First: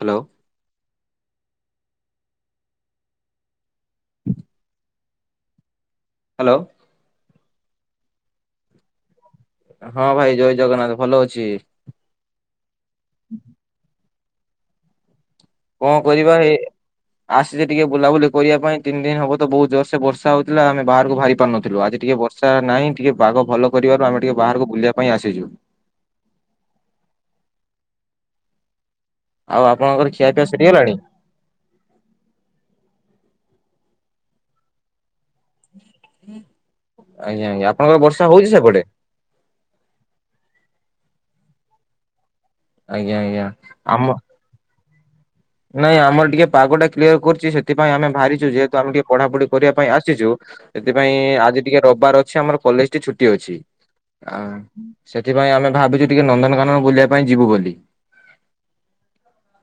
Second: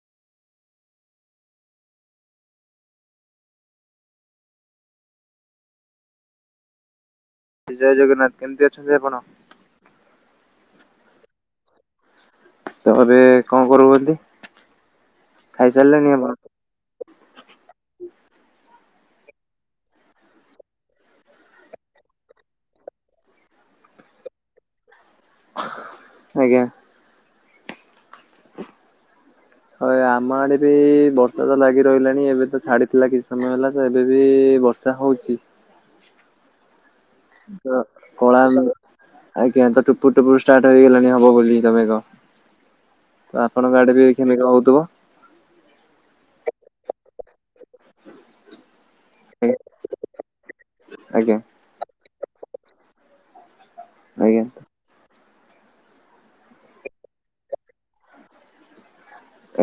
Hello. Hello? Jay Jagannath, କେମିତି ଅଛନ୍ତି ଆପଣ? ହଁ ଭାଇ, ଜୟ ଜଗନ୍ନାଥ ଭଲ ଅଛି। ତ ଏବେ କଣ କରୁଛନ୍ତି? କଣ ଖାଇସାରିଲେଣି ଆପଣ? କରିବା ଏ ଆସିଛି ଟିକେ ବୁଲାବୁଲି କରିବା ପାଇଁ ତିନି ଦିନ ହବ ତ ବହୁତ ଜୋରସେ ବର୍ଷା ହଉଥିଲା ଆମେ ବାହାରକୁ ବାହାରି ପାରୁନଥିଲୁ, ଆଜି ଟିକେ ବର୍ଷ୍ ବର୍ଷା ନାଇଁ, ଟିକେ ପାଗ ଭଲ କରିବାରୁ ଆମେ ଟିକେ ବାହାରକୁ ବୁଲିବା ପାଇଁ ଆସିଛୁ। ଆଜ୍ଞା। ଆଉ ହଁ ଏ ଆପଣଙ୍କର ଆମ ଖିଆପିଆ ଆଡେ ସରିଗଲାଣି? ବି-ଇ-ଇ ବର୍ ସ ତ ଲାଗି ରହିଲାଣି ଏବେ ତ ଛାଡ଼ିଥିଲା କିଛି ସମୟ ହେଲା ତ ଏବେ ବି-ଇ-ଇ ବର୍ଷା ହଉଛି। ଆଜ୍ଞା ତ ଆଜ୍ଞା ଆପଣଙ୍କର ବର୍ଷା କଳା ହଉଛି ସେପଟେ? ଆଜ୍ଞା, ତ ଟୁପୁରୁ ଟୁପୁରୁ ଷ୍ଟାର୍ଟ ହେଇଗଲାଣି ହବ ବୋଲି ତ ମେଘ। ଆଜ୍ଞା ତ ଆଜ୍ଞା ଆପଣଙ୍କ ଆଡେ ଆମ ବି ଏଇଖା ମେଘ ହଉଥିବ। ନାଇଁ ଆମର ଟିକେ ପାଗ ଟା କ୍ଲିୟର କରଛି ସେଥିପାଇଁ ଆମେ ବାହାରିଛୁ ଯେହେତୁ ଆମେ ଟିକେ ପଢାପଢି କରିବା ପାଇଁ ଆସିଛୁ ସେଥିପାଇଁ ଆଜ୍ଞା ଆଜି ଟିକେ ରବିବାର ଅଛି ଆମର କଲେଜଟି ଛୁଟି ଅଛି। ଆ, ଆଜ୍ଞା ସେଥିପାଇଁ ଆମେ ଭାବିଛୁ ଟିକେ ନନ୍ଦନକାନନ ବୁଲିବା ପାଇଁ ଯିବୁ ବୋଲି।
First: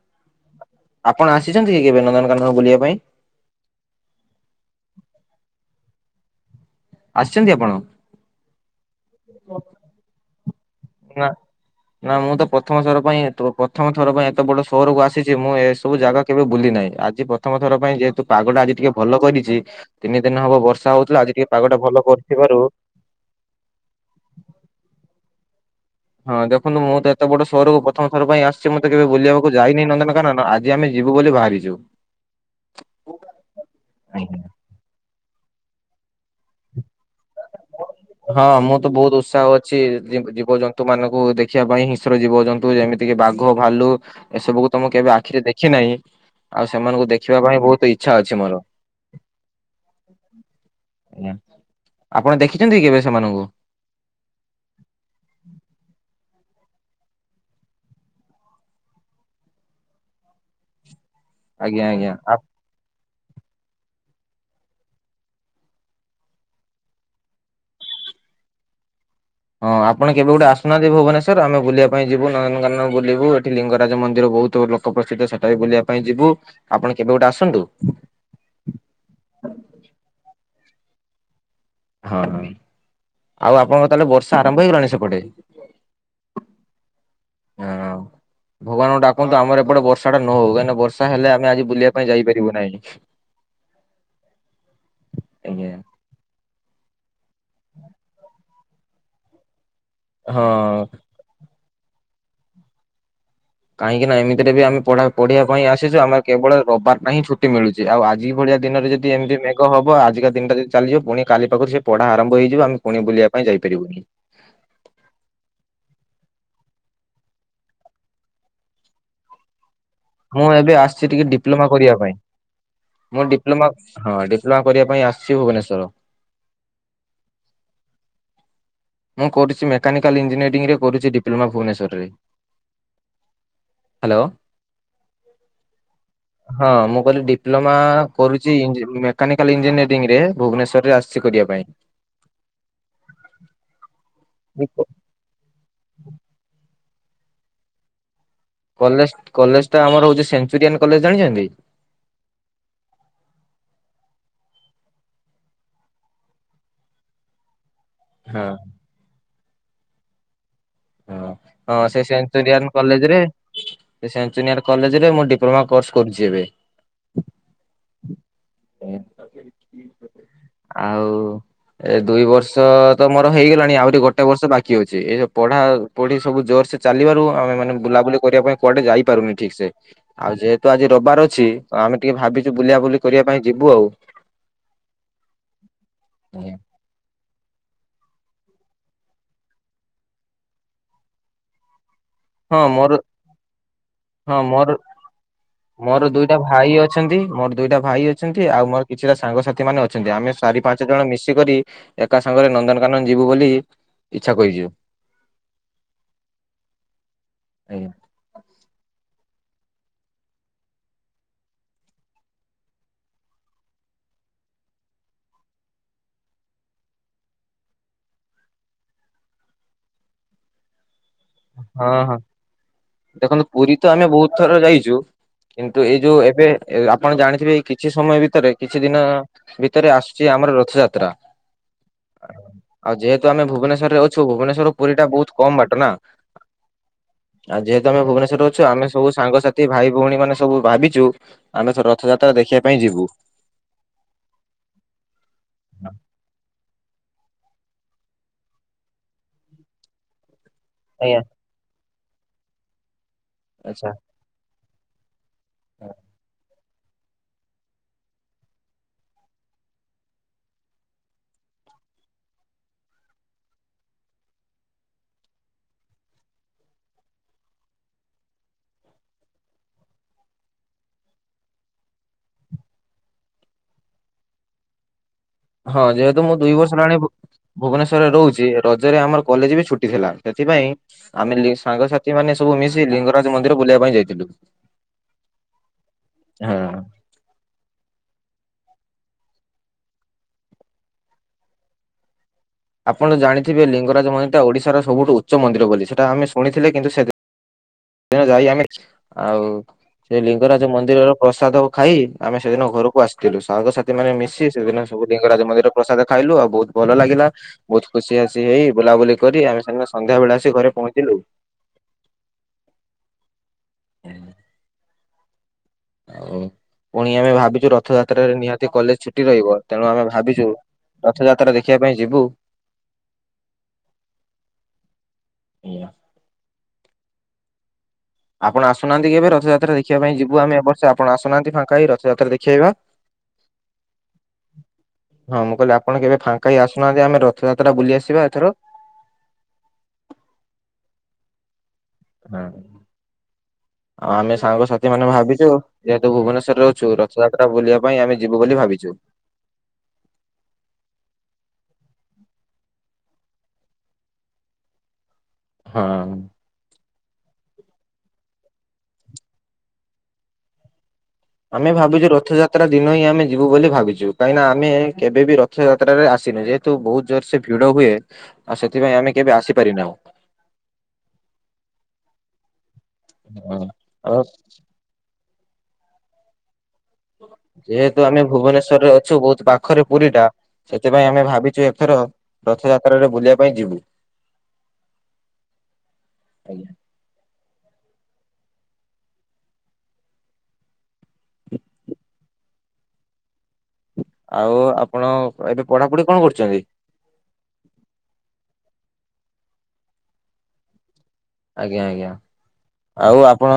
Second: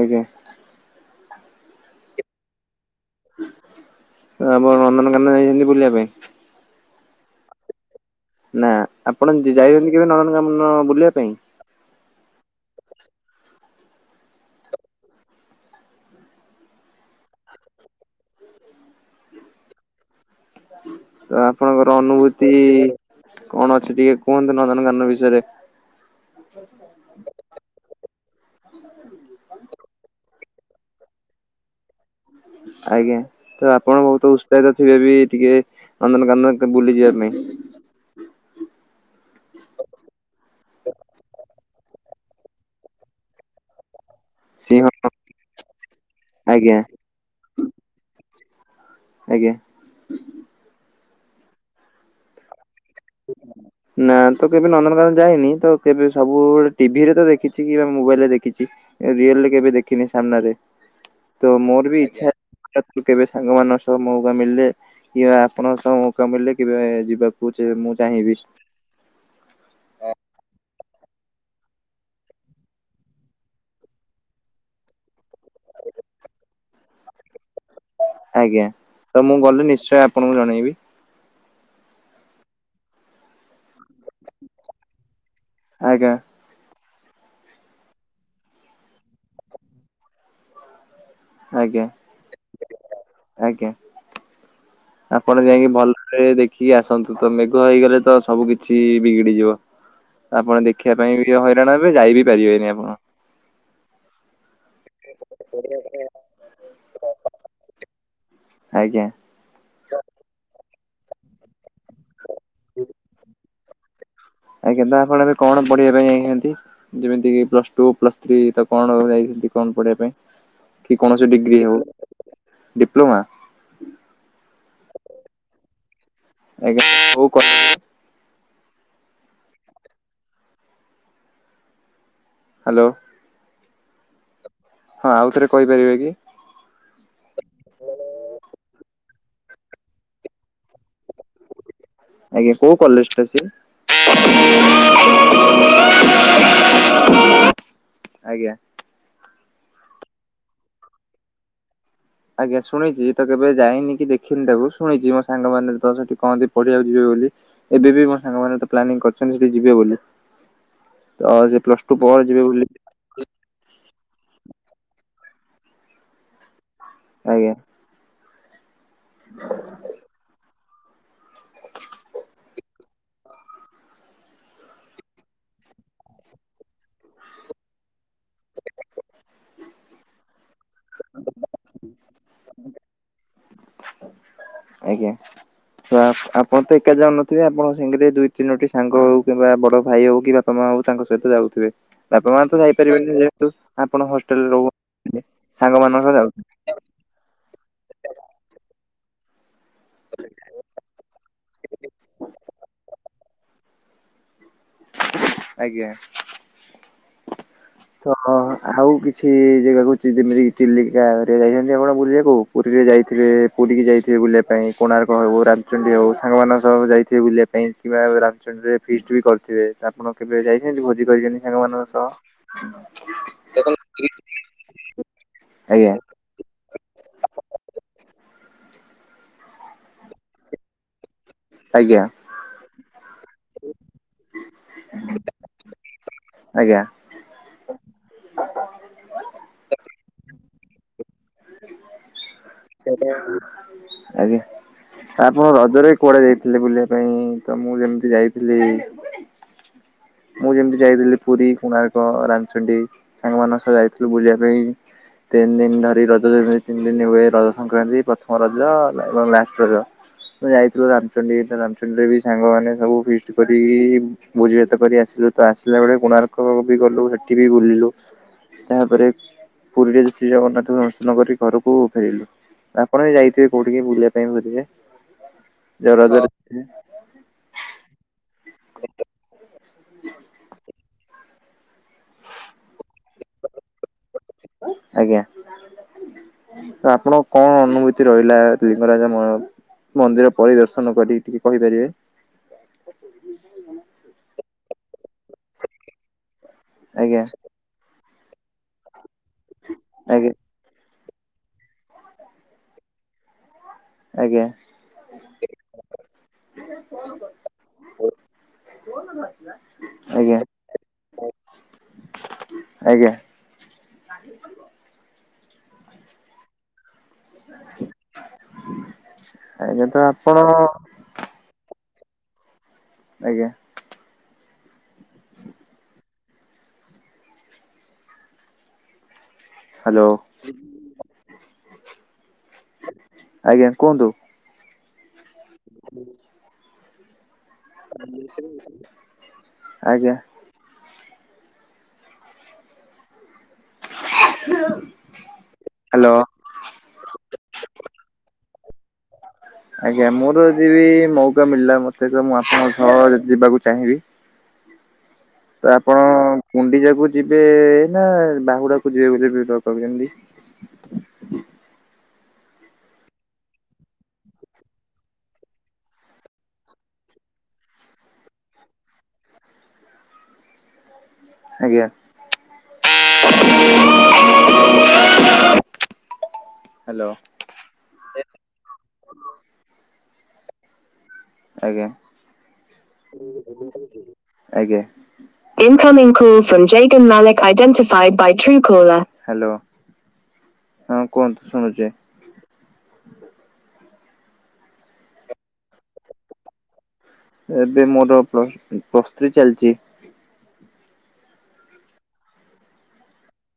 ଆଜ୍ଞା। ଆପଣ ଆସିଛନ୍ତି କି କେବେ ନନ୍ଦନକାନନ ବୁଲିବା ପାଇଁ? ଆପଣ ନନ୍ଦନକାନନ ଯାଇଛନ୍ତି ବୁଲିବା ପାଇଁ? ଆସିଛନ୍ତି ଆପଣ? ନା ଆପଣ ଜ ଯାଇଛନ୍ତି କେବେ ନନ୍ଦନକାନନ? ବୁଲିବା ନା। ପାଇଁ? ନା ମୁଁ ତ ପଥମ ପାଇଁ ପଥମ ଥର ପାଇଁ ଏତେ ବଡ ସହରକୁ ଆସିଛି ମୁଁ ଏସବୁ ଜାଗା କେବେ ବୁଲି ନାହିଁ ଆଜି ପ୍ରଥମ ଥର ପାଇଁ ଯେହେତୁ ପାଗଟା ଆଜି ଟିକେ ଭଲ କରିଛି ତିନି ଦିନେ ହବ ବର୍ଷ ଷା ହଉଥିଲା ତ ଆଜି ଟିକେ ପାଗଟା ଆପଣଙ୍କର ଭଲ ଅନୁଭୂତି କରିଥିବାରୁ। କଣ ଅଛି ଟିକେ କୁହନ୍ତୁ ନନ୍ଦନକାନନ ବିଷୟରେ? ହଁ ଦେଖନ୍ତୁ ମୁଁ ତ ଏତେ ବଡ ସହରକୁ ପ୍ରଥମଥର ପାଇଁ ଆସିଛି ମୁଁ ତ କେବେ ବୁଲିବାକୁ ଯାଇନି ନନ୍ଦନକାନନ ଆଜ ଜି ଆମେ ଯିବୁ ବୋଲି ବାହାରିଛୁ। ଁ [unintelligible] ଆଜ୍ଞା ତ ଆପଣ ବହୁତ ଆଜ୍ଞା। ଉତ୍ସାହିତ ଥିବେ ବି ଟିକେ ନନ୍ଦନକାନନ ହେକା ବୁଲି ଯିବା ପାଇଁ। ହ ହଁ [inaudible] ହଁ ମୁଁ ତ ବହୁତ ଉତ୍ସାହ ଅଛି ଜୀବଜନ୍ତୁ ମାନଙ୍କୁ ଦେଖିବା ପାଇଁ ହିଁସ୍ର ଜୀବଜନ୍ତୁ ଯେମି ତିକି ବାଘ, ଭାଲୁ। ଏସବୁକୁ ସିଂହ ତ ମୁଁ କେବେ ଆଖିରେ ଦେଖି ନାହିଁ ଆଉ ଆଜ୍ଞା ସେମାନଙ୍କୁ ଦେଖିବା ପାଇଁ ବହୁତ ଇଚ୍ଛା ଅଛି ମୋର। ଆଜ୍ଞା। ଆପଣ ଦେଖିଛନ୍ତି କେବେ ସେମାନଙ୍କୁ? ନା ତ କେବେ ନନ୍ଦନକାନନ ଯାଇନି ତ କେବେ ସବୁବେଳେ ଟିଭିରେ ତ ଦେଖିଛି କିବା ମୋବାଇଲ ରେ ଦେଖିଛି। ରିଏଲରେ କେବେ ଦେଖିନି ସାମ୍ନାରେ ତ ଆଜ୍ଞା ମୋର ବି ଆଜ୍ଞା ଆ ଇଚ୍ଛା କେବେ ସାଙ୍ଗମାନଙ୍କ ସହ ମୌକା ମିଳିଲେ କିବା ଆପଣଙ୍କ ସହ ମୌକା ମିଳିଲେ କେବେ ଯିବାକୁ ସେ ମୁଁ ଚାହିଁବି। ହଁ ଆପଣ କେବେ ଗୋଟେ ଆସୁନାହାନ୍ତି ଭୁବନେଶ୍ୱର ଆମେ ବୁଲିବୁ ପାଇଁ ଯିବୁ ନନ୍ଦନକାନନ ବୁଲିବୁ ଏଠି ଲିଙ୍ଗରାଜ ମନ୍ଦିର ବହୁତ ଲୋ [unintelligible] ସେଟା ବି ବୁଲିବା ପାଇଁ ଯିବୁ ଆପଣ କେବେ ଗୋଟେ ଆସନ୍ତୁ। ଆଜ୍ଞା ତ ମୁଁ ଗଲେ ନିଶ୍ଚୟ ଆପଣଙ୍କୁ ଜଣେଇବି। ହଁ ଆଉ ଆପଣଙ୍କ ତାହେଲେ ବର୍ଷା ଆରମ୍ଭ ହେଇଗଲାଣି ସେପଟେ। ଆଜ୍ଞା। ହଁ ଭଗବାନଙ୍କୁ ଡାକନ୍ତୁ ଆମର ଏପଟେ ବର୍ଷା ଟା ନ ହଉ କାହିଁ ନା ବର୍ଷା ଷା ହେଲେ ଆମେ ଆଜି ଆଜ୍ଞା ବୁଲିବା ପାଇଁ ଯାଇପାରିବୁ ନାହିଁ। ଆଜ୍ଞା। ଆପଣ ଯାଇକି ଆଜ୍ଞା ଭଲ ରେ ଦେଖିକି ଆସନ୍ତୁ ତ ମେଘ ହେଇଗଲେ ତ ସବୁ କିଛି ବିଗିଡିଯିବ। ଆପଣ ହଁ ଦେଖିବା ପାଇଁ ବି ହଇରାଣ ହେବେ ଯାଇ ବିି ପାରିବେନି ଆପଣ। କାହିଁକି ନା ଏମିତିରେ ଵି ଆମେ- ପଢା ପଢ଼ିବା ପାଇଁ ଆସିଛୁ ଆମର କେବଳ ରବିବାରଟା ହିିଁ ଛୁଟି ମିଳୁଛି ଆଉ ଆଜି ଭଳିଆ ଦିନରେ ଆଜ୍ଞା। ଯଦି ଏମିତି ମେ ମେଘ ହବ ଆଜିକା ଦିନଟି ଯି ଚାଲିଯିବ ପୁଣି କାଲି ପାଖରୁ ସେ ପଢା ଆରମ୍ଭ ହେଇଯିବ ଆମେ ପୁଣି ବୁଲିବା ପାଇଁ ଯାଇପାରିବୁନି। ଆଜ୍ଞା ତ ଆପଣ ଏବେ କଣ ପଢିବା ପାଇଁ ଯାଇଚନ୍ତି? ଯେମିତି କି ପ୍ଲସ ଟୁ ପ୍ଲସ ଥ୍ରୀ ତ କଣ ଯାଇଛନ୍ତି କଣ ପଢିବା ପାଇଁ ମୁଁ ଏବେ କି ଆସିଛି କୌଣସି ଟିକେ ଡିଗ୍ରୀ ଡିପ୍ଲୋମା ହଉ କରିବା ପାଇଁ ଡିପ୍ଲୋମା ମୁଁ ଡି ଡିପ୍ଲୋମା ହଁ ଡିପ୍ଲୋମା କରିବାପାଇଁ ଆସିଛି ଭୁବନେଶ୍ୱର। ଆଜ୍ଞା କଉ କ ମୁଁ କରୁଛି ମେକାନିକାଲ ଇଞ୍ଜିନିୟରିଂ କରୁଛି ଡିପ୍ଲୋମା ଭୁବନେଶ୍ୱରରେ ହ୍ୟାଲୋ ହ୍ୟାଲୋ ହଁ ଆଉ ଥରେ କହିପାରିବେ କି- ହଁ ମୁଁ କହିଲି ଡିପ୍ଲୋମା କରୁଛି ଇଜି ମେକାନିକାଲ୍ ଇଞ୍ଜିନିୟରିଂ ରେ ଭୁବନେଶ୍ୱରରେ ଆସି ଆଜ୍ଞା କୋଉ କଲେଜ ଟା ସେ? [inaudible] ଆଜ୍ଞା କଲେଜ କଲେଜ ଟା ଆମର ହଉଛି ସେଞ୍ଚୁରିଆନ୍ କଲେଜ ଜାଣିଚନ୍ତି? ଆଜ୍ଞା ଶୁଣିଛି ତ କେବେ ଯାଇନି କି ଦେଖିନି ତାକୁ ଶୁଣିଛି ମୋ ସାଙ୍ଗମାନେ ତ ସେଠି କହନ୍ତି ପଢିବାକୁ ଯିବେ ବୋଲି ଏବେ ବି ମୋ ହଁ ସାଙ୍ଗମାନେ ତ ପ୍ଲାନିଂ କରିଛନ୍ତି ସେଠି ଯିବେ ବୋଲି ହଁ ତ ସେ ହଁ ପ୍ଲସ ଟୁ ପର ଯିବେ ସେଞ୍ଚୁରିଆନ ବୋଲି କଲେଜରେ ସେ ସେଞ୍ଚୁରିଆନ କଲେଜରେ ମୁଁ ଡିପ୍ଲୋମା କୋର୍ସ କରୁଛି ଏବେ ଆଜ୍ଞା [unintelligible] ହ [unintelligible] ଆଉ ଏ ଦୁଇ ବର୍ଷ ତ ମୋର ହେଇଗଲାଣି ଆହୁରି ଗୋଟେ ବର୍ଷ ବାକି ଅଛି ଏ ପଢା ପଢି ସବୁ ଜୋର ସେ ଚାଲିିବାରୁ ଆମେ ମାନେ ବୁଲାବୁଲି କରିବା ପାଇଁ କୁଆଡେ ଯାଇପାରୁନି ଠିକସେ ଆଉ ଯେହେତୁ ଆଜି ରବିବାର ଅଛି ତ ଆମେ ଟିକେ ଭାବିଛୁ ବୁଲାବୁଲି କରିବା ପାଇଁ ଯିବୁ ଆଉ ଆଜ୍ଞା ତ ଆ ଆପଣ ତ ଏକା ଯାଉ ନଥିବେ ଆପଣ ସାଙ୍ଗରେ ଦୁଇ ତିନୋଟି ସାଙ୍ଗ ହଉ କିମ୍ବା ବଡ ଭାଇ ହଉ କିମ୍ବା ବାପା ମା ହଉ ତାଙ୍କ ସହିତ ଯାଉଥିବେ ବାପା ମା ତ ହଁ ମୋର ଯାଇପାରିବେନି ଯେହେତୁ ଆପଣ ହଁ ହଷ୍ଟେଲରେ ମୋର ରହୁ ସାଙ୍ଗମାନଙ୍କ ମୋର ସହ ଦୁଇଟା ଯାଉଛନ୍ତି। ଭାଇ ଅଛନ୍ତି ମୋର ଦୁଇଟା ଭାଇ ଅଛନ୍ତି ଆଉ ମୋର କିଛିଟା ସାଙ୍ଗସାଥି ଥି ମାନ ଅଛନ୍ତି ଆମେ ଚାରି ପାଞ୍ଚ ଜଣ ମିଶିକରି ଏକା ସାଙ୍ଗରେ ନନ୍ଦନକାନନ ଯିବୁ ବୋଲି ଇଚ୍ଛା କହିଛୁ ଆଜ୍ଞା ଆଜ୍ଞା ତ ହ ଆଉ କିଛି ଜାଗାକୁହୁଛି ଯେମିତି ଚିଲିକା ରେ ଯାଇଛନ୍ତି ଆପଣ ବୁଲିବା କୁ ପୁରୀରେ ଯାଇଥିବେ ପୁରୀ କି ଯାଇଥିବେ ବୁଲିବା ପାଇଁ କୋଣାର୍କ ହେଉ ରାମଚଣ୍ଡୀ ହେଉ ସାଙ୍ଗମାନଙ୍କ ସହ ଯାଇଥିବେ ବୁଲିବା ପାଇଁ କିବା ରାମଚଣ୍ଡୀରେ ଫିଷ୍ଟ ବି କରିଥିବେ ଆପଣ କେବେ ଯାଇଛନ୍ତି ଭୋଜି କରିଛନ୍ତି ସାଙ୍ଗମାନଙ୍କ ହଁ ସହ ହଁ। ଦେଖନ୍ତୁ ପୁରୀ ତ ଆମେ ବହୁତ ଥର ଯାଇଛୁ କିନ୍ତୁ ଆଜ୍ଞା। ଏଇ ଯୋଉ ଏବେ ଏ ଆପଣ ଜାଣିଥିବେ କିଛି ସମୟ ଭିତରେ କିଛି ଦିନ ଭିତରେ ଆସୁଛି ଆମର ରଥଯାତ୍ରା ଆଜ୍ଞା ଆଉ ଯେହେତୁ ଆମେ ଭୁବନେଶ୍ଵରରେ ଅଛୁ ଭୁବନେଶ୍ଵର ପୁରୀ ଟା ବହୁତ କମ ବାଟ ନା ଆଜ୍ଞା ଆଉ ଯେହେତୁ ଆମେ ଭୁବନେଶ୍ୱରରେ ଅଛୁ ଆମେ ସବୁ ସାଙ୍ଗସାଥି ଭାଇ ଭଉଣୀ ମାନେ ସବୁ ଭାବିଛୁ ଆମେ ତ ରଥଯାତ୍ରା ଦେଖିବା ପାଇଁ ଯିବୁ ଆଗେ ତ ଆପଣ ରଜରେ ବି କୁଆଡେ ଯାଇଥିଲେ ବୁଲିବା ପାଇଁ ତ ମୁଁ ଯେମିତି ଯାଇଥିଲି ମୁଁ ଯେମିତି ଯାଇଥିଲି ଆଜ୍ଞା। ପୁରୀ କୋଣାର୍କ ରାମଚଣ୍ଡୀ ସାଙ୍ଗମାନଙ୍କ ସହ ଆଚ୍ଛା ଯାଇଥିଲୁ ବୁଲିବା ପାଇଁ ତିନି ଦିନି ଧରି ରଜ ତିନି ଦିନ ହୁଏ ରଜ ସଂକ୍ରାନ୍ତି ପ୍ରଥମ ରଜ ଏବଂ ଲାଷ୍ଟ୍ ରଜ। ମୁଁ ଯାଇଥିଲୁ ରାମଚଣ୍ଡୀ ରାମଚଣ୍ଡୀରେ ବି ସାଙ୍ଗମାନେ ସବୁ ଫିଷ୍ଟ୍ କରି ଭୋଜିଭାତ୍ ଭାତ କରି ଆସିଲୁ, ତ ଆସିଲା ବେଳେ କୋଣାର୍କ ବି ଗଲୁ ସେଠି ବି ବୁଲିଲୁ ତାପରେ ପୁରୀରେ ଶ୍ରୀ ଜଗନ୍ନାଥଙ୍କୁ ଦର୍ଶନ କରି ଘରକୁ ଫେରିଲୁ। ଆପଣ ବି ଯାଇଥିବେ କୋଉଠି ବୁଲିବା ପାଇଁ ବୁଲିବେ? ହଁ ଯେହେତୁ ମୁଁ ଦୁଇ ବର୍ଷ ହେଲାଣି ଭୁବନେଶ୍ଵରରେ ରହୁଛି ରଜରେ ଆମର କଲେଜ ବି ଛୁଟି ଥିଲା। ସେଥିପାଇଁ ଆମେ ଲି ସାଙ୍ଗସାଥିମାନେ ସବୁ ମିଶି ଲିଙ୍ଗରାଜ ମନ୍ଦିର ବୁଲିବା ପାଇଁ ଯାଇଥିଲୁ। ଆଜ୍ଞା ହାଁ। ତ ଆପଣ କଣ ଅନୁଭୂତି ରହିଲା ଲିଙ୍ଗରାଜ ମ ମନ୍ଦିର ପରିଦର୍ଶନ କରି ଟିକେ କହିପାରିବେ? ଆପଣ ଜାଣିଥିବେ ଲିଙ୍ଗରାଜ ମନ୍ଦିରଟା ଓଡିଶାର ସବୁ ଉଚ୍ଚ ମନ୍ଦିର ବୋଲି ସେଟା ଆମେ ଶୁଣିଥିଲେ କିନ୍ତୁ ସେଦିନ୍ ଆଜ୍ଞା ସେଦିନ ଯାଇ ଆମେ ଆଉ ସେ ଆଜ୍ଞା ଲିଙ୍ଗରାଜ୍ ଯୋଉ ମନ୍ଦିରର ପ୍ରସାଦ ଖାଇ ଆମେ ସେଦିନ ଘରକୁ ଆସ୍ ଥିଲୁ, ସାଙ୍ଗସାଥିମାନେ ଆଜ୍ଞା ମିଶି ସେଦିନ ସବୁ ଲିଙ୍ଗରାଜ ମନ୍ଦିର ପ୍ରସାଦ ଖାଇଲୁ ଆଉ ବହୁତ ଭଲ ଲାଗିଲା। ବହୁତ ଖୁସି ବାସି ହେଇ ବୁଲାବୁଲି କରି ଆମେ ସେଦିନ ସନ୍ଧ୍ୟାବେଳେ ଆଜ୍ଞା ଆସି ଘରେ ପହଞ୍ଚିଲୁ। ଆଜ୍ଞା। ହୁଁ [unintelligible] ଆଉ ପୁଣି ଆମେ ଭାବିଛୁ ରଥଯାତ୍ରାରେ ନିହାତି କଲେଜ ଛୁଟି ରହିବ ଆଜ୍ଞା ତେଣୁ ଆମେ ତ ଆପଣ ଭାବିଛୁ ରଥଯାତ୍ରା ଦେଖିବା ପାଇଁ ଯିବୁ। ଆଜ୍ଞା। ଆପଣ ଆସୁହାନ୍ତି କେବେ ରଥଯାତ୍ରା ଦେଖିବା ହ୍ୟାଲୋ ପାଇଁ ଯିବୁ ଆମେ ଏବର୍ଷ ଆପଣ ଆସୁନାହାନ୍ତି ଫାଙ୍କା ହେଇ ରଥଯାତ୍ରା ଦେଖ୍ ଆଜ୍ଞା କୁହନ୍ତୁ। ହଁ ମୁଁ କହିଲି ଆପଣ କେବେ ଫାଙ୍କା ହେଇ ଆସୁନାହାନ୍ତି ଆମେ ରଥଯାତ୍ରା ବୁଲି ଆସିବା ଏଥର। ଆଜ୍ଞା। ହୁଁ ଆଉ ଆମେ ସାଙ୍ଗସାଥି ମାନେ ଭାବିଛୁ ଯେହେତୁ ହ୍ୟାଲୋ ଭୁବନେଶ୍ୱରରେ ରହୁଛୁ ରଥଯାତ୍ରା ବୁଲିବା ପାଇଁ ଆମେ ଯିବୁ ବୋଲି ଭାବିଛୁ। ଆଜ୍ଞା ମୋର ଯିବିି ମଉକା ମିଳିଲା ମତେ ତ ମୁଁ ଆପଣଙ୍କ ସହ ଯିବାକୁ ଚାହିଁବି। ତ ଆପଣ ହଁ। ଗୁଣ୍ଡିଚାକୁ ଯିବେ ନା ବାହୁଡାକୁ ଯିବେ ବୋଲି [unintelligible] କରିଛନ୍ତି? ଆମେ ଭାବିଛୁ ରଥଯାତ୍ରା ଦିନ ହିଁ ଆମେ ଯିବୁ ବୋଲି ଭାବିଛୁ କାହିଁକିନା ଆମେ କେବେ ବିି ରଥ୍ ରଥଯାତ୍ରାରେ ଆସିନୁ ଯେହେତୁ ବହୁତ ଜୋରସେ ଭିଡ ହୁଏ ଆଉ ସେଥିପାଇଁ ଆମେ କେବେ ଆସିପାରିନାହୁଁ। ଆଜ୍ଞା। ହଁ ଆଉ ହ୍ୟାଲୋ। ଯେହେତୁ ଆମେ ଭୁବନେଶ୍ଵରରେ ଅଛୁ ବହୁତ ପାଖରେ ପୁରୀଟା ସେଥିପାଇଁ ଆମେ ଭାବିଛୁ ଆଜ୍ଞା ଏଥର ରଥଯାତ୍ରାରୁ ଆଜ୍ଞା। ହ୍ୟାଲୋ। ହଁ କୁହନ୍ତୁ ଶୁଣୁଛି। ଆଉ ଆପଣ ଏବେ ପଢାପଢି କଣ କରୁଛନ୍ତି? ଏବେ ମୋର ପ୍ଲସ୍ ପ୍ଲସ୍ ଥ୍ରୀ ଚାଲିଛି। ଆଜ୍ଞା ଆଜ୍ଞା, ଆଉ ଆପଣ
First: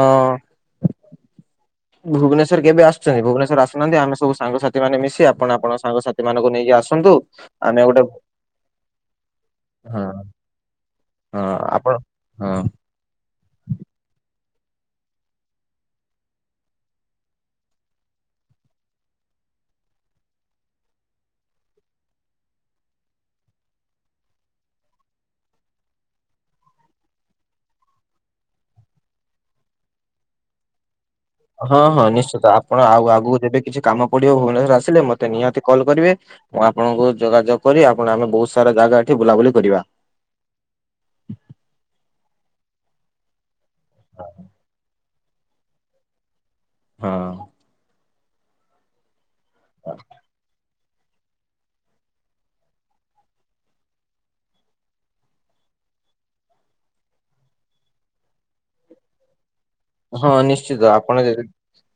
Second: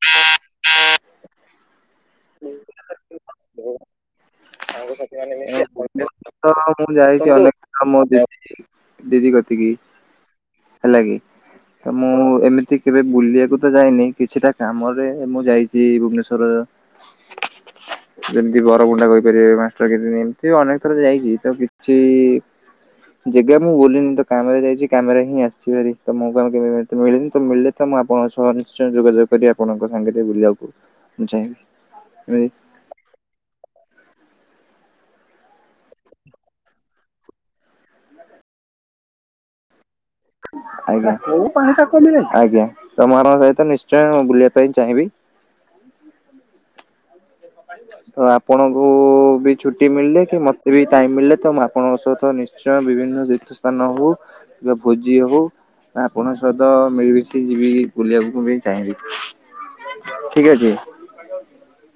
ଭୁବନେଶ୍ୱର କେବେ ଆସୁଛନ୍ତି ଭୁବନେଶ୍ୱର ଆସୁନାହାନ୍ତି ଆମେ ସବୁ ସାଙ୍ଗସାଥି ମାନେ ସାଙ୍ଗସାଥିମାନେ ଆପଣ ମିଶି ଆପଣଙ୍କ ଅନେକ ସାଙ୍ଗସାଥି ଅନେକ ମାନଙ୍କୁ ଥର ନେଇକି ମୁଁ ଆସନ୍ତୁ ଯାଇଛି ଅନେକ ଆମେ ଆମ ଗୋଟେ ବ୍ୟାଚ୍। ଦିଦି କତିକି, ହଁ ହେଲା କି ହଁ ଆପଣ ତ ମୁଁ ହଁ ଏମିତି କେବେ ବୁଲିବାକୁ ତ ଯାଇନି କିଛିଟା କାମରେ ମୁଁ ଯାଇଛି ଭୁବନେଶ୍ୱର। ଯେମିତି ବରମୁଣ୍ଡା କହିଲି। [unintelligible] ମାଷ୍ଟରକିରୀ ଏମତି ଅନେକ ଥର ଯାଇଛି ତ କିଛିଇ ଜେଗା ମୁଁ ବୁଲିନି ତ କାମରେ ଯାଇଛି କାମରେ ହିଁ ଆସିିଚୀଭାରି ତମ କାମ କେବେ ମିଳିନିତ ମିିଳିଲେ ତ ମୁଁ ଆପଣଙ୍କ ସହ ନିଶ୍ଚୟ ଯୋଗାଯୋଗ କରିବି ଆପଣଙ୍କ ସାଙ୍ଗରେ ବୁଲିବାକୁ। ମୁଁ ଚାହିଁବି ହଁ ହଁ ନିଶ୍ଚିତ ଆପଣ ଆଉଁ ଆଗକୁ ଯେବେ କିଛି କାମପଡିବ ଭୁବନେଶ୍ୱର ଆସିଲେ ମତେ ନିହାତି କଲ୍ କରିବେ ମୁଁ ଆପଣଙ୍କୁ ଯୋଗାଯୋଗ କରିବି ଆପଣ ଆମ ବହୁତ ସାରା ଜାଗା ଏଠି ବୁଲାବୁଲି କରିବା। ଆଜ୍ଞାକଉ ପାଣିଟା କମିଲାକି ଆଜ୍ଞା ତମ ମାନଙ୍କ ସହିତ ନିଶ୍ଚୟ ବୁଲିବା ପାଇଁ ଚାହିଁବି [inaudible] ହଁ ତ ଆପଣଙ୍କୁ ଉଁ ବି ଛୁଟି ମିଳିନି କି ମତେ ମୋତେବି ଟାଇମ ମିଳିଲେ ତ ମୁଁ ଆପଣଙ୍କ ସହିତ ନିଶ୍ଚୟ ବିଭିନ୍ନ ତୀର୍ଥସ୍ଥାନ ହଉଁ କିବା ଭୋଜି ହୋଉ ଆପଣଙ୍କ ସହିତ ମିଳିମିଶି ଯିବି ବୁଲିବାକୁ ମୁଁ ବି ଚାହିଁବି। ହଁ ଠିକ ଅଛି ନିଶ୍ଚିତ, ଆପଣ ଯେବ୍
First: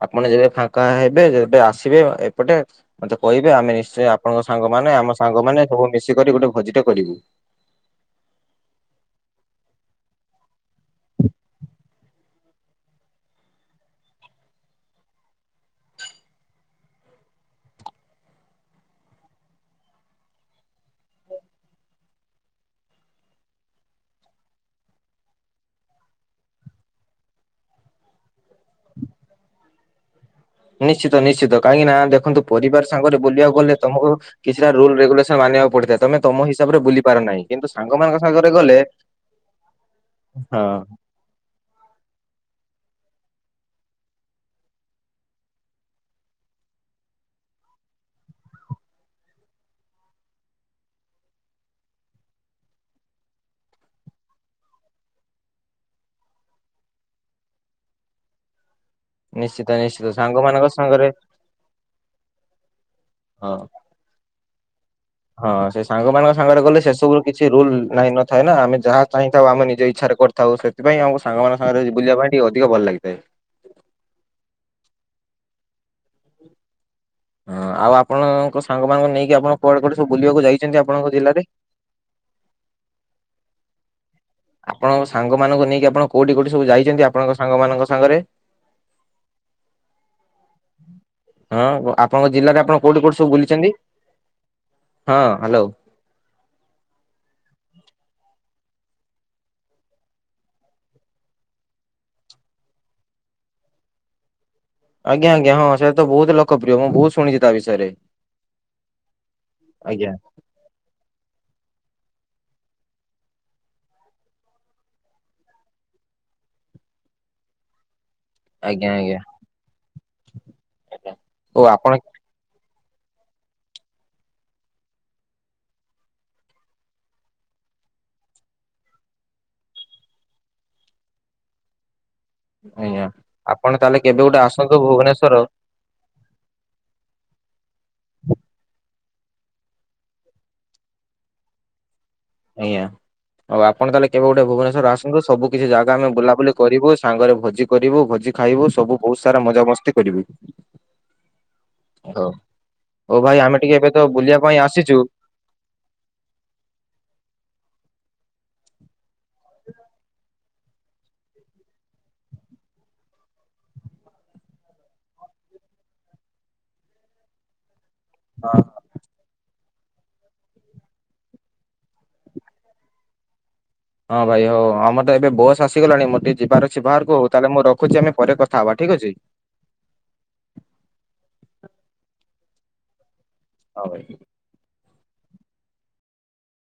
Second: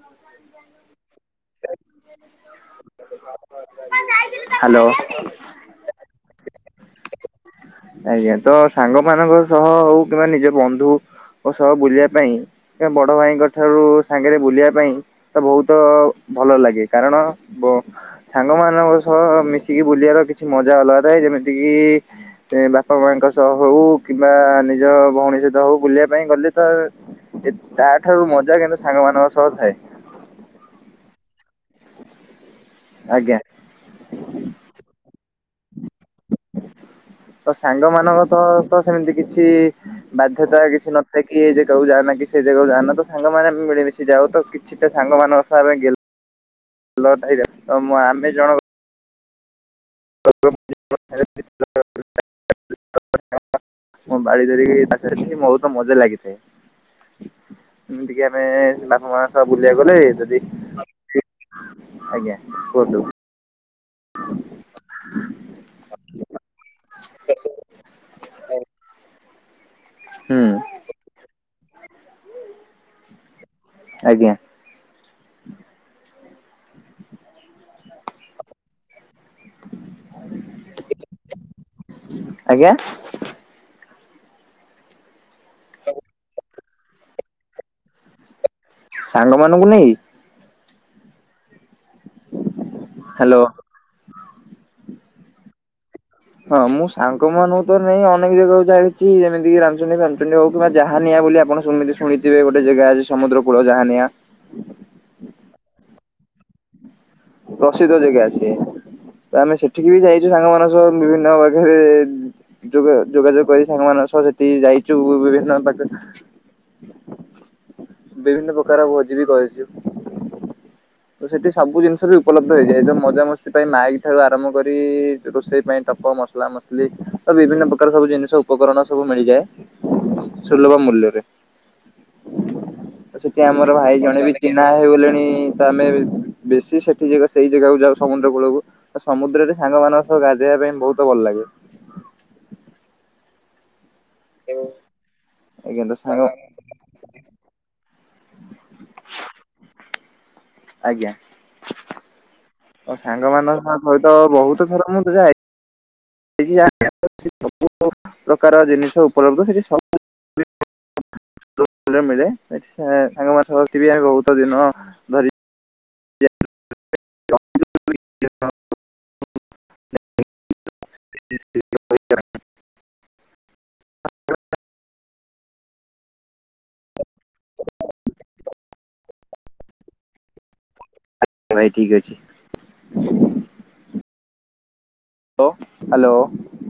ଆପଣ ଯେବେ ଫାଙ୍କା ହେବେ, ଯେ ବେ ଆସିବେ ଏପଟେ ମୋତେ କହିବେ ଆମେ ନିଶ୍ଚୟ ଆପଣଙ୍କ ହ୍ୟାଲୋ। ସାଙ୍ଗମାନେ ଆମ ସାଙ୍ଗମାନେ ସବୁ ମିଶିକରି ଗୋଟେ ଭୋଜିଟେ କରିବୁ। ଆଜ୍ଞା ତ ସାଙ୍ଗମାନଙ୍କ ସହ ହଉ କିମ୍ବା ନିଜ ବନ୍ଧୁଙ୍କ ସହ ବୁଲିବା ପାଇଁ ତ ବଡ଼ ଭାଇଙ୍କ ଠାରୁ ସାଙ୍ଗରେ ବୁଲିବା ପାଇଁ। ତ ବହୁତ ଭଲ ଲାଗେ କାରଣ ବ୍ ସାଙ୍ଗମାନଙ୍କ ସହ ମିଶିକି ବୁଲିଟା କିଛି ମଜା ଅଲଗା ଥାଏ ଯେମିତିକିି! ସେ ବାପାମାଙ୍କ ସହ ହଉ କିମ୍ବା ନିଜ ଭଉଣୀ ସହିତ ହଉଁ ବୁଲିବାପାଇଁ ଗଲେତ ଏ ତାଠାରୁ ମଜା କିନ୍ତୁ ସାଙ୍ଗ ମାନଙ୍କ ସହ ଥାଏ। ନିଶ୍ଚିତ ନିଶ୍ଚିତ କାହିଁକି ନାଁ ଦେଖନ୍ତୁ ପରିବାର ସାଙ୍ଗରେ ଆଜ୍ଞା। ବୁଲିବାକୁ ଗଲେ ତମକୁ। କିଛିଟା ରୁଲ ରେଗୁଲେସ ମାନିବାକୁ ପଡିଥାଏ ତମେ ତମ ହିସାବରେ ବୁଲିବ୍ ତ ସାଙ୍ଗମାନଙ୍କ ତ ତ ସେମିତି କିଛି ବାଧ୍ୟତା ହଁ କିଛି ନ ଥାଏ କିଏ ଯେ ଜାଗାକୁ ଯାଆନା, କି ସେ ଜାଗାକୁ ଯାଆନା, ତ ସାଙ୍ଗମାନେ ମିଳିମିଶି ଯାଅ ତ କିଛିଟା ସାଙ୍ଗମାନଙ୍କ ସହ ଆମେ ଗେଲ ଲ ଟା ହେଇଯାଉ ତ ଆମେ ଜଣକ [unintelligible] ମୁଁ ବାଡି ଧରିକି ତାସାରଥିଲି ବହୁତ ମଜା ଲାଗିଥାଏ। ଏମିତିକି ଆମେଏଁ ବାପ୍ କଣାସ ନିଶ୍ଚିତ ବୁଲିବାକୁ ନିଶ୍ଚିତ ଗଲେଏ ଯଦି ସାଙ୍ଗମାନଙ୍କ ସାଙ୍ଗରେ [unintelligible] ଆଜ୍ଞା କୁହନ୍ତୁ? ହଁ। [unintelligible] ହଁ ସେ ସାଙ୍ଗମାନଙ୍କ ସାଙ୍ଗରେ ଗଲେ ସେସବୁ କିଛି ରୁଲ ନାହିଁ ନଥାଏ ନାଁ, ଆମେ ଯାହା ଚାହିଁଥାଉଁ ଆମେ ନିଜ ଇଚ୍ଛାରେ କରିଥାଉଁ ସେ। ସେଥିପାଇଁ ଆମକୁ ସାଙ୍ଗମାନଙ୍କ ସାଙ୍ଗରେ ଯି ବୁଲିବାପାଇଁ ଟିକେ ଅଧିକ ଭଲ ଲାଗିଥାଏ। ଆଜ୍ଞା। ହଁ ଆଉ ଆପଣଙ୍କ ସାଙ୍ଗମାନଙ୍କୁ ନେଇକି ଆପଣ କୁଆଡେ କୁଆଡେ ସବୁ ବୁଲିବାକୁ ଯାଇଛନ୍ତି ଆପଣଙ୍କ ଜିଲ୍ଲାରେ? ଆଜ୍ଞା। ଆପଣଙ୍କ ସାଙ୍ଗମାନଙ୍କୁ ନେଇକି ଆପଣ କୋଉଠିଁ କୋଉଠିଁ ସବୁ ଯାଇଛନ୍ତି ଆପଣଙ୍କ ସାଙ୍ଗମାନଙ୍କ ସାଙ୍ଗରେ? ସାଙ୍ଗ ମାନଙ୍କୁ ନେଇ? ହଁ ଆପଣଙ୍କ ଜିଲ୍ଲାରେ ଆପଣ କୋଉଠି କୋଉଠି ସବୁ ହ୍ୟାଲୋ। ବୁଲିଛନ୍ତି? ହଁ ହ୍ୟାଲୋ। ହଁ ମୁଁ ସାଙ୍ଗ ମାନଙ୍କୁ ତ ନେଇକି ଅନେକ ଜାଗାକୁ ଯାଇଛି, ଯେମିତି କିି ରାମଚଣ୍ଡୀ। ହଉ କିମ୍ବା ଯାହାାନିଆ ବୋଲି ଆପଣ ଶୁଣି ଶୁଣିଥିବେ ଗୋଟେ ଜାଗା ଅଛି ସମୁ୍ଦ୍ର କୂଳ ଯାହାାନିଆ। ଆଜ୍ଞା ଆଜ୍ଞା ହଁ ସେଇଟା ତ ବହୁତ ଲୋକ ପ୍ରିୟ ମୁଁ ବହୁତ ଶୁ ପ୍ରସିଦ୍ଧ ଜାଗା ସିଏ ତ ଆମେ ସେଠିକି ବି ଆଜ୍ଞା ଯାଇଛୁ ସାଙ୍ଗ ମାନଙ୍କ। [unintelligible] ଯୋଗ ଯୋଗାଯୋଗ କରି ସାଙ୍ଗମାନଙ୍କ ସହ ସେଠି ଯାଇଛୁ ବିଭିନ୍ନ ପାଖ। ବିଭିନ୍ନ ପ୍ରକାର ଆଜ୍ଞା ଆଜ୍ଞା ଭୋଜି ବି କରିଚୁ। ତ ସେଠି ଓ ସବୁ ଆପଣ ଜିନିଷ ଉପଲବ୍ଧ ହେଇଯାଏ ତ ମଜାମସ୍ତି ପାଇଁ ମାଇକ୍ ଠାରୁ ଆରମ୍ଭ କରି ରୋଷେଇ ପାଇଁ ଟପ ମସଲା ମସଲି। ବିଭିନ୍ନ ପ୍ରକାର ସବୁ ଜିନିଷ ଉପକରଣ ସବୁ ମିଳିଯାଏ। ସୁଲଭ ମୂଲ୍ୟରେ। ଆଜ୍ଞା ଆଉ ସେଠି ଆପଣ ଆମର ତାହେଲେ ଭାଇ କେବେ ଜଣେ ବି ଗୋଟେ ଚିହ୍ନା ଆସନ୍ତୁ ହେଇଗଲେଣି। ଭୁବନେଶ୍ଵର ତ ଆମେ ବେଶୀ ସେଠି ସେଇ ଜାଗାକୁ ଯାଉ ସମୁଦ୍ର କୂଳକୁ। ତ ସମୁଦ୍ରରେ ସାଙ୍ଗମାନଙ୍କ ସହ ଗାଧେଇବା ପାଇଁ ବହୁତ ଭଲ ଲାଗେ। ଆଜ୍ଞା, ଆଉ ଆପଣ ତାହେଲେ କେବେ ଗୋଟେ ଭୁବନେଶ୍ୱର ଆସନ୍ତୁ ସବୁ କିଛି ଆଜ୍ଞା ତ ଜାଗା ଆମେ ସାଙ୍ଗ ବୁଲାବୁଲି କରିବୁ ସାଙ୍ଗରେ ଭୋଜି କରିବୁ ଭୋଜି ଖାଇବୁ ସବୁ ବହୁତ ସାରା ମଜାମସ୍ତି କରିବୁ। ଆଜ୍ଞା। ହ, ମୋ ହଉ ଭାଇ ଆମେ ସାଙ୍ଗମାନଙ୍କ ଟିକେ ଏବେ ତ ସହିତ ବୁଲିବା ପାଇଁ ବହୁତ ଥର ଆସିଚୁ ମୁଁ ତ [unintelligible] ପ୍ରକାର ଜିନିଷ ଉପଲବ୍ଧ ସେଠି ସବୁ [unintelligible] ମିଳେ, ଏଠି ସାଙ୍ଗ [unintelligible] ବହୁତ ଦିନ ଧରି ହଁ ହଁ। [unintelligible] ହଁ ଭାଇ ହ ଆମ ଏବେ ବସ୍ ଆସିଗଲାଣି ମୋର ଟିକେ ଯିବାର ଅଛି ବାହାରକୁ ହଉ ତାହେଲେ ମୁଁ ରଖୁଛି ଆମେ ପରେ କଥା ହବା ଠିକ ଅଛି। ଭାଇ ଠିକ୍ ଅଛି। ହଉ ଭାଇ। ଲୋ ହ୍ୟାଲୋ।